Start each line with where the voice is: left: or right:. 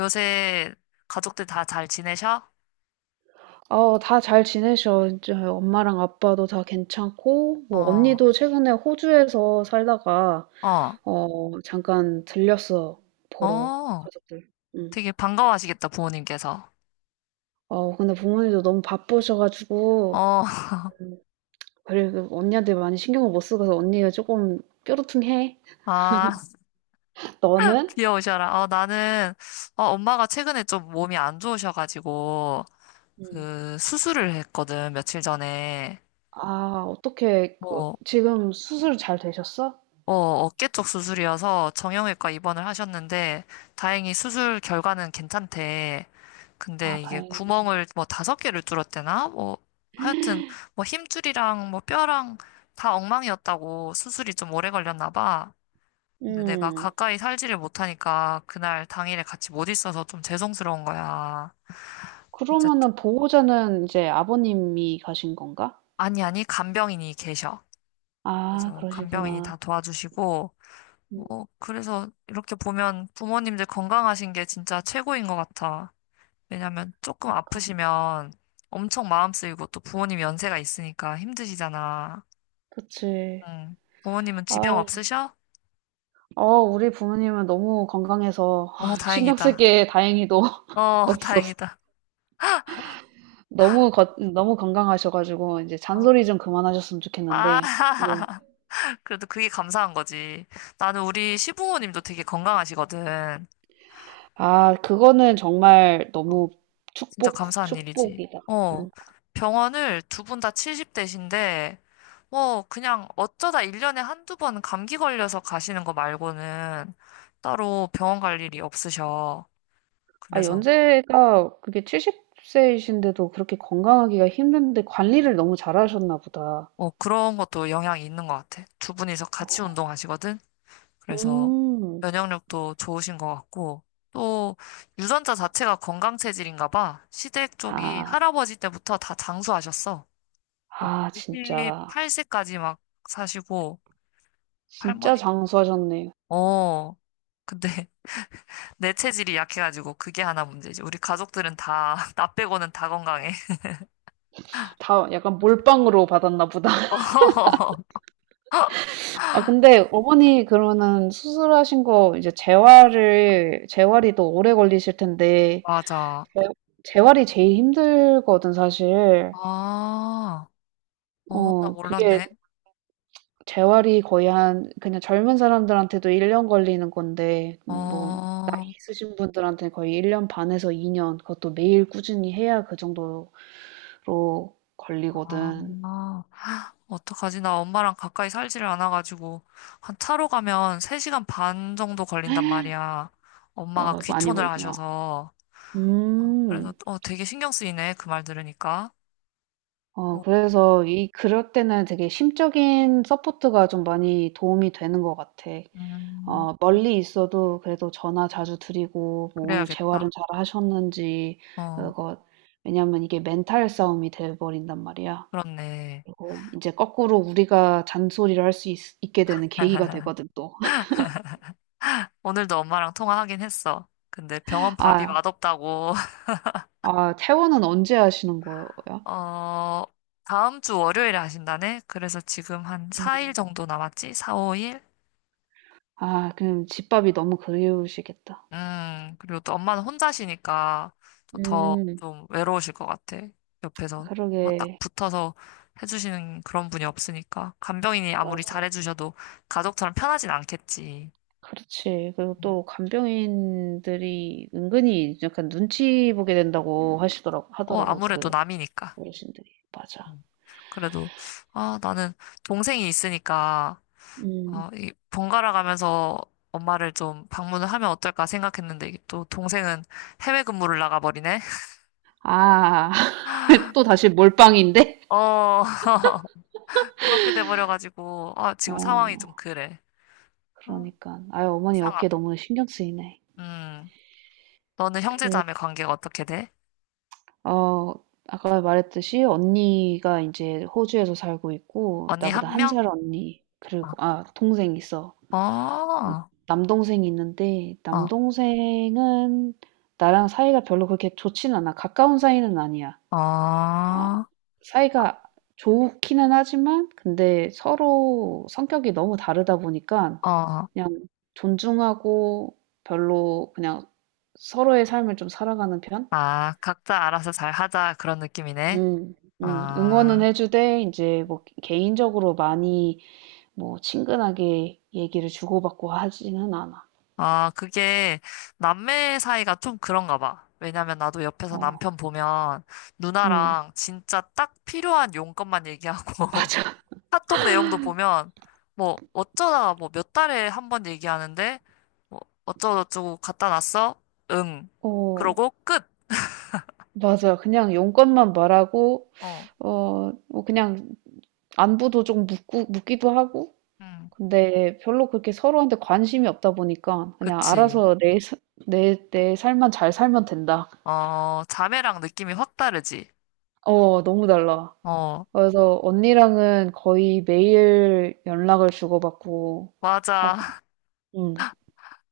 left: 요새 가족들 다 잘 지내셔?
right: 어, 다 잘 지내셔. 이제 엄마랑 아빠도 다 괜찮고, 뭐,
left: 어,
right: 언니도 최근에 호주에서 살다가,
left: 어,
right: 어, 잠깐 들렸어. 보러,
left: 어.
right: 가족들. 응.
left: 되게 반가워하시겠다, 부모님께서.
right: 어, 근데 부모님도 너무 바쁘셔가지고,
left: 어,
right: 음, 그리고 언니한테 많이 신경을 못 쓰고 서 언니가 조금 뾰루퉁해.
left: 아,
right: 너는?
left: 귀여우셔라. 어, 나는, 어, 엄마가 최근에 좀 몸이 안 좋으셔가지고,
right: 응.
left: 그, 수술을 했거든, 며칠 전에.
right: 아, 어떻게, 그,
left: 뭐,
right: 지금 수술 잘 되셨어?
left: 어, 어깨 쪽 수술이어서 정형외과 입원을 하셨는데 다행히 수술 결과는 괜찮대.
right: 아,
left: 근데 이게
right: 다행이네.
left: 구멍을 뭐 다섯 개를 뚫었대나? 뭐 하여튼 뭐 힘줄이랑 뭐 뼈랑 다 엉망이었다고 수술이 좀 오래 걸렸나 봐. 근데 내가
right: 음,
left: 가까이 살지를 못하니까 그날 당일에 같이 못 있어서 좀 죄송스러운 거야. 어쨌든
right: 그러면은 보호자는 이제 아버님이 가신 건가?
left: 아니 아니 간병인이 계셔.
right: 아
left: 그래서 간병인이
right: 그러시구나.
left: 다 도와주시고
right: 음.
left: 어, 그래서 이렇게 보면 부모님들 건강하신 게 진짜 최고인 것 같아. 왜냐면 조금
right: 그니까.
left: 아프시면 엄청 마음 쓰이고 또 부모님 연세가 있으니까 힘드시잖아.
right: 그치.
left: 응. 부모님은 지병
right: 아.
left: 없으셔?
right: 어 우리 부모님은 너무 건강해서
left: 어,
right: 신경 쓸
left: 다행이다.
right: 게 다행히도
left: 어,
right: 없었어.
left: 다행이다.
right: 너무 건강하셔 가지고 이제
left: 어.
right: 잔소리 좀 그만하셨으면
left: 아,
right: 좋겠는데 예.
left: 그래도 그게 감사한 거지. 나는 우리 시부모님도 되게 건강하시거든.
right: 아 그거는 정말
left: 어.
right: 너무
left: 진짜
right: 축복,
left: 감사한 일이지.
right: 축복이다.
left: 어,
right: 음.
left: 병원을 두 분 다 70대신데, 뭐, 그냥 어쩌다 1년에 한두 번 감기 걸려서 가시는 거 말고는 따로 병원 갈 일이 없으셔.
right: 아
left: 그래서,
right: 연세가 그게 70 세이신데도 그렇게 건강하기가 힘든데 관리를 너무 잘하셨나 보다.
left: 어, 그런 것도 영향이 있는 것 같아. 두 분이서 같이 운동하시거든? 그래서
right: 음.
left: 면역력도 좋으신 것 같고, 또 유전자 자체가 건강 체질인가 봐. 시댁 쪽이
right: 아.
left: 할아버지 때부터 다 장수하셨어.
right: 아 진짜.
left: 98세까지 막 사시고,
right: 진짜 장수하셨네.
left: 어. 근데 내 체질이 약해가지고 그게 하나 문제지. 우리 가족들은 다, 나 빼고는 다 건강해.
right: 다 약간 몰빵으로 받았나 보다.
left: 어,
right: 아, 근데 어머니 그러면은 수술하신 거 이제 재활을, 재활이 또 오래 걸리실 텐데,
left: 맞아.
right: 재- 재활이 제일 힘들거든, 사실.
left: 아, 어, 나
right: 어, 그게
left: 몰랐네.
right: 재활이 거의 한, 그냥 젊은 사람들한테도 1년 걸리는 건데, 뭐,
left: 어,
right: 있으신 분들한테는 거의 1년 반에서 2년, 그것도 매일 꾸준히 해야 그 정도로 걸리거든.
left: 아, 어떡하지? 나 엄마랑 가까이 살지를 않아가지고, 한 차로 가면 3시간 반 정도 걸린단 말이야. 엄마가
right: 어, 많이
left: 귀촌을
right: 걸리구나.
left: 하셔서. 어, 그래서,
right: 음.
left: 어, 되게 신경 쓰이네. 그 말 들으니까.
right: 어
left: 어,
right: 그래서 이 그럴 때는 되게 심적인 서포트가 좀 많이 도움이 되는 것 같아.
left: 음,
right: 어 멀리 있어도 그래도 전화 자주 드리고 뭐 오늘 재활은
left: 그래야겠다.
right: 잘 하셨는지
left: 어,
right: 그거 왜냐면 이게 멘탈 싸움이 돼 버린단 말이야.
left: 그렇네.
right: 그리고 이제 거꾸로 우리가 잔소리를 할 수 있 있게 되는 계기가 되거든 또.
left: 오늘도 엄마랑 통화하긴 했어. 근데 병원 밥이
right: "아
left: 맛없다고.
right: 아 퇴원은 언제 하시는 거야?"
left: 어, 다음 주 월요일에 하신다네? 그래서 지금 한
right: 음.
left: 4일 정도 남았지? 4, 5일?
right: 아 그럼 집밥이 너무 그리우시겠다.
left: 그리고 또 엄마는 혼자시니까 또 더
right: 음.
left: 좀 외로우실 것 같아. 옆에서 뭐딱
right: 그러게.
left: 붙어서 해주시는 그런 분이 없으니까. 간병인이 아무리
right: 맞아.
left: 잘해주셔도 가족처럼 편하진 않겠지.
right: 그렇지. 그리고
left: 음.
right: 또 간병인들이 은근히 약간 눈치 보게 된다고
left: 어,
right: 하더라고,
left: 아무래도
right: 그
left: 남이니까.
right: 어르신들이. 맞아.
left: 음. 그래도, 아, 나는 동생이 있으니까
right: 음.
left: 어, 이 번갈아 가면서 엄마를 좀 방문을 하면 어떨까 생각했는데 이게 또 동생은 해외 근무를 나가버리네.
right: 아, 또 다시 몰빵인데?
left: 어, 그렇게 돼버려가지고 아, 지금 상황이 좀
right: 어,
left: 그래. 어,
right: 그러니까. 아유, 어머니 어깨
left: 이상하다.
right: 너무 신경 쓰이네.
left: 음, 너는 형제
right: 그,
left: 자매 관계가 어떻게 돼?
right: 어, 아까 말했듯이 언니가 이제 호주에서 살고 있고,
left: 언니 한
right: 나보다 한
left: 명?
right: 살 언니,
left: 어,
right: 그리고, 아, 동생 있어.
left: 어,
right: 남동생이 있는데
left: 어,
right: 남동생은 나랑 사이가 별로 그렇게 좋진 않아. 가까운 사이는 아니야.
left: 어, 어.
right: 어, 사이가 좋기는 하지만 근데 서로 성격이 너무 다르다 보니까
left: 어.
right: 그냥 존중하고 별로 그냥 서로의 삶을 좀 살아가는 편?
left: 아, 각자 알아서 잘 하자 그런 느낌이네.
right: 음, 응원은
left: 아.
right: 해주되 이제 뭐 개인적으로 많이 뭐 친근하게 얘기를 주고받고 하지는 않아.
left: 아, 그게 남매 사이가 좀 그런가 봐. 왜냐면 나도 옆에서
right: 어,
left: 남편 보면
right: 음,
left: 누나랑 진짜 딱 필요한 용건만 얘기하고
right: 맞아.
left: 카톡 내용도 보면 뭐 어쩌다가 뭐 몇 달에 한 번 얘기하는데 뭐 어쩌고저쩌고 갖다 놨어? 응.
right: 어,
left: 그러고 끝.
right: 맞아. 그냥 용건만 말하고,
left: 어.
right: 어, 뭐 그냥 안부도 좀 묻고, 묻기도 하고,
left: 음.
right: 근데 별로 그렇게 서로한테 관심이 없다 보니까 그냥
left: 그치.
right: 알아서 내, 내 삶만 잘 살면 된다.
left: 어, 자매랑 느낌이 확 다르지.
right: 어, 너무 달라.
left: 어,
right: 그래서 언니랑은 거의 매일 연락을 주고받고 하고,
left: 맞아.
right: 응,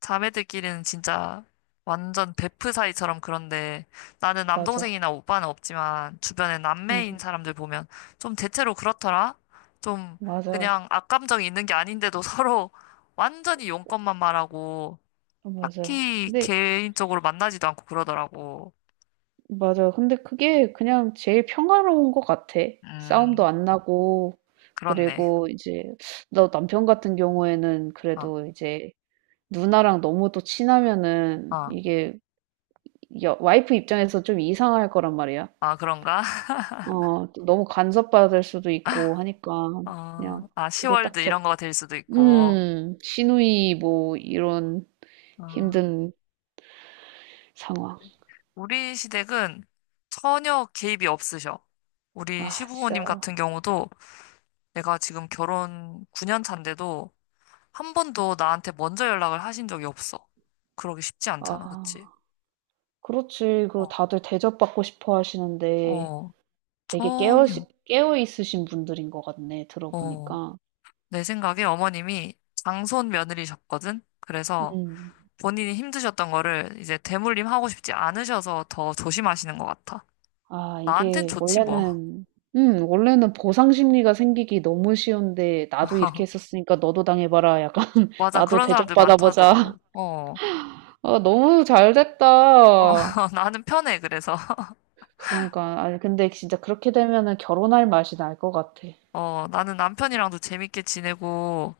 left: 자매들끼리는 진짜 완전 베프 사이처럼 그런데 나는
right: 맞아.
left: 남동생이나 오빠는 없지만 주변에
right: 응,
left: 남매인 사람들 보면 좀 대체로 그렇더라. 좀
right: 맞아.
left: 그냥 악감정이 있는 게 아닌데도 서로 완전히 용건만 말하고
right: 맞아.
left: 딱히
right: 근데
left: 개인적으로 만나지도 않고 그러더라고.
right: 맞아. 근데 그게 그냥 제일 평화로운 것 같아. 싸움도
left: 음,
right: 안 나고,
left: 그렇네.
right: 그리고 이제, 너 남편 같은 경우에는
left: 어,
right: 그래도 이제 누나랑 너무 또 친하면은
left: 어,
right: 이게 여, 와이프 입장에서 좀 이상할 거란 말이야.
left: 아, 그런가?
right: 어, 또 너무 간섭받을 수도 있고 하니까 그냥
left: 어, 아,
right: 그게
left: 시월드
right: 딱
left: 이런
right: 적,
left: 거가 될 수도 있고.
right: 시누이 뭐 이런
left: 어.
right: 힘든 상황.
left: 우리 시댁은 전혀 개입이 없으셔. 우리
right: 아, 진짜.
left: 시부모님 같은 경우도 내가 지금 결혼 9년 차인데도 한 번도 나한테 먼저 연락을 하신 적이 없어. 그러기 쉽지 않잖아, 그치?
right: 아, 그렇지. 그리고
left: 어,
right: 다들 대접받고 싶어 하시는데.
left: 어,
right: 되게
left: 전혀.
right: 깨어 있으신 분들인 것 같네
left: 어,
right: 들어보니까.
left: 내 생각에 어머님이 장손 며느리셨거든? 그래서
right: 음.
left: 본인이 힘드셨던 거를 이제 대물림 하고 싶지 않으셔서 더 조심하시는 것 같아.
right: 아
left: 나한텐
right: 이게
left: 좋지, 뭐.
right: 원래는 원래는 보상 심리가 생기기 너무 쉬운데 "나도 이렇게 했었으니까 너도 당해봐라." 약간
left: 맞아,
right: "나도
left: 그런 사람들
right: 대접받아보자."
left: 많다더라고. 어.
right: 아 너무 잘
left: 어,
right: 됐다.
left: 나는 편해, 그래서.
right: 그러니까 아니 근데 진짜 그렇게 되면은 결혼할 맛이 날 것 같아.
left: 어, 나는 남편이랑도 재밌게 지내고,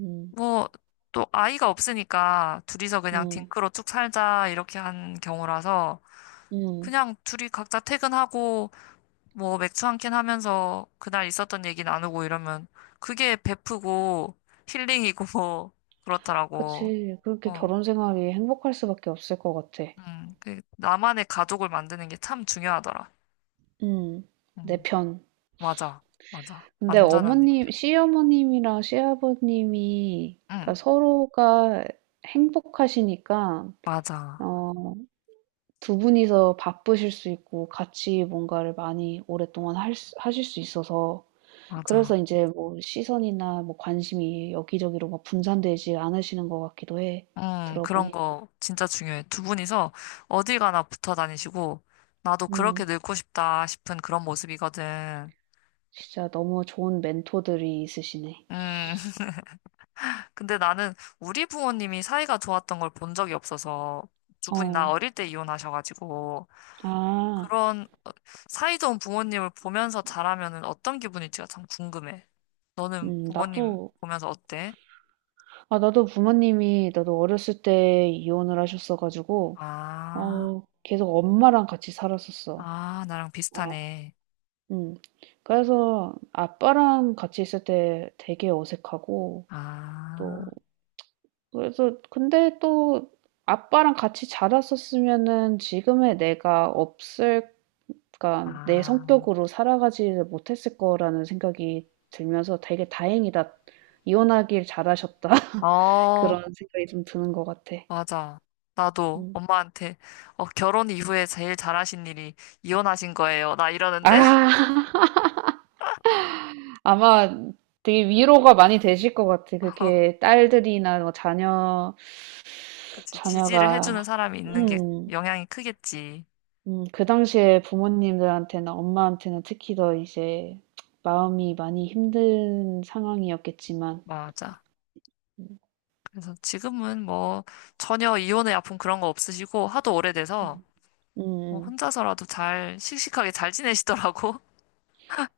right: 음.
left: 뭐, 또 아이가 없으니까 둘이서 그냥
right: 음.
left: 딩크로 쭉 살자, 이렇게 한 경우라서,
right: 음.
left: 그냥 둘이 각자 퇴근하고, 뭐, 맥주 한 캔 하면서 그날 있었던 얘기 나누고 이러면, 그게 베프고, 힐링이고, 뭐, 그렇더라고.
right: 그치. 그렇게
left: 어,
right: 결혼 생활이 행복할 수밖에 없을 것 같아.
left: 그, 나만의 가족을 만드는 게 참 중요하더라.
right: 음. 내
left: 음,
right: 편.
left: 맞아, 맞아.
right: 근데
left: 완전한 내
right: 어머님,
left: 편.
right: 시어머님이랑 시아버님이
left: 응,
right: 그러니까 서로가 행복하시니까
left: 맞아,
right: 어, 두 분이서 바쁘실 수 있고 같이 뭔가를 많이 오랫동안 하실 수 있어서 그래서
left: 맞아.
right: 이제 뭐 시선이나 뭐 관심이 여기저기로 막 분산되지 않으시는 것 같기도 해.
left: 그런
right: 들어보니까.
left: 거 진짜 중요해. 두 분이서 어디 가나 붙어 다니시고, 나도 그렇게
right: 음.
left: 늙고 싶다 싶은 그런 모습이거든.
right: 진짜 너무 좋은 멘토들이 있으시네.
left: 음, 근데 나는 우리 부모님이 사이가 좋았던 걸 본 적이 없어서, 두 분이 나
right: 어.
left: 어릴 때 이혼하셔가지고,
right: 아.
left: 그런 어, 사이좋은 부모님을 보면서 자라면은 어떤 기분일지가 참 궁금해. 너는 부모님
right: 나도
left: 보면서 어때?
right: 아, 나도 부모님이, 나도 어렸을 때 이혼을 하셨어가지고,
left: 아,
right: 어, 계속 엄마랑 같이 살았었어.
left: 아, 나랑
right: 어,
left: 비슷하네.
right: 음. 그래서 아빠랑 같이 있을 때 되게 어색하고, 또,
left: 아,
right: 그래서, 근데 또 아빠랑 같이 자랐었으면은 지금의 내가 없을, 그러니까 내
left: 아.
right: 성격으로 살아가지 못했을 거라는 생각이 들면서 되게 다행이다. 이혼하길 잘하셨다.
left: 어,
right: 그런 생각이 좀 드는 것 같아.
left: 맞아. 나도
right: 음.
left: 엄마한테 어, 결혼 이후에 제일 잘하신 일이 이혼하신 거예요. 나 이러는데.
right: 아, 아마 되게 위로가 많이 되실 것 같아.
left: 어,
right: 그렇게 딸들이나 뭐 자녀,
left: 그치. 지지를 해주는
right: 자녀가,
left: 사람이 있는 게
right: 음,
left: 영향이 크겠지.
right: 그 당시에 부모님들한테나 엄마한테는 특히 더 이제 마음이 많이 힘든 상황이었겠지만,
left: 맞아. 그래서 지금은 뭐 전혀 이혼의 아픔 그런 거 없으시고 하도 오래돼서
right: 음, 음,
left: 뭐
right: 음.
left: 혼자서라도 잘 씩씩하게 잘 지내시더라고.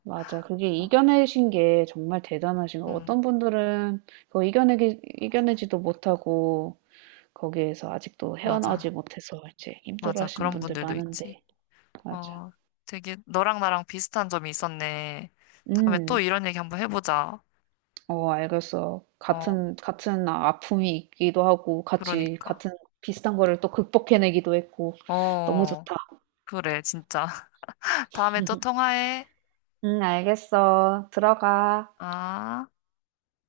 right: 맞아. 그게
left: 어,
right: 이겨내신 게 정말 대단하신 거.
left: 응,
right: 어떤 분들은 그거 이겨내지도 못하고, 거기에서 아직도
left: 맞아.
right: 헤어나오지 못해서 이제 힘들어
left: 맞아.
right: 하시는
left: 그런
right: 분들
left: 분들도 있지.
right: 많은데, 맞아.
left: 어, 되게 너랑 나랑 비슷한 점이 있었네. 다음에 또
right: 음.
left: 이런 얘기 한번 해보자.
right: 어 알겠어.
left: 어,
right: 같은 아픔이 있기도 하고 같이
left: 그러니까.
right: 같은 비슷한 거를 또 극복해 내기도 했고 너무
left: 어,
right: 좋다.
left: 그래, 진짜. 다음에 또 통화해.
right: 응 알겠어. 들어가.
left: 아.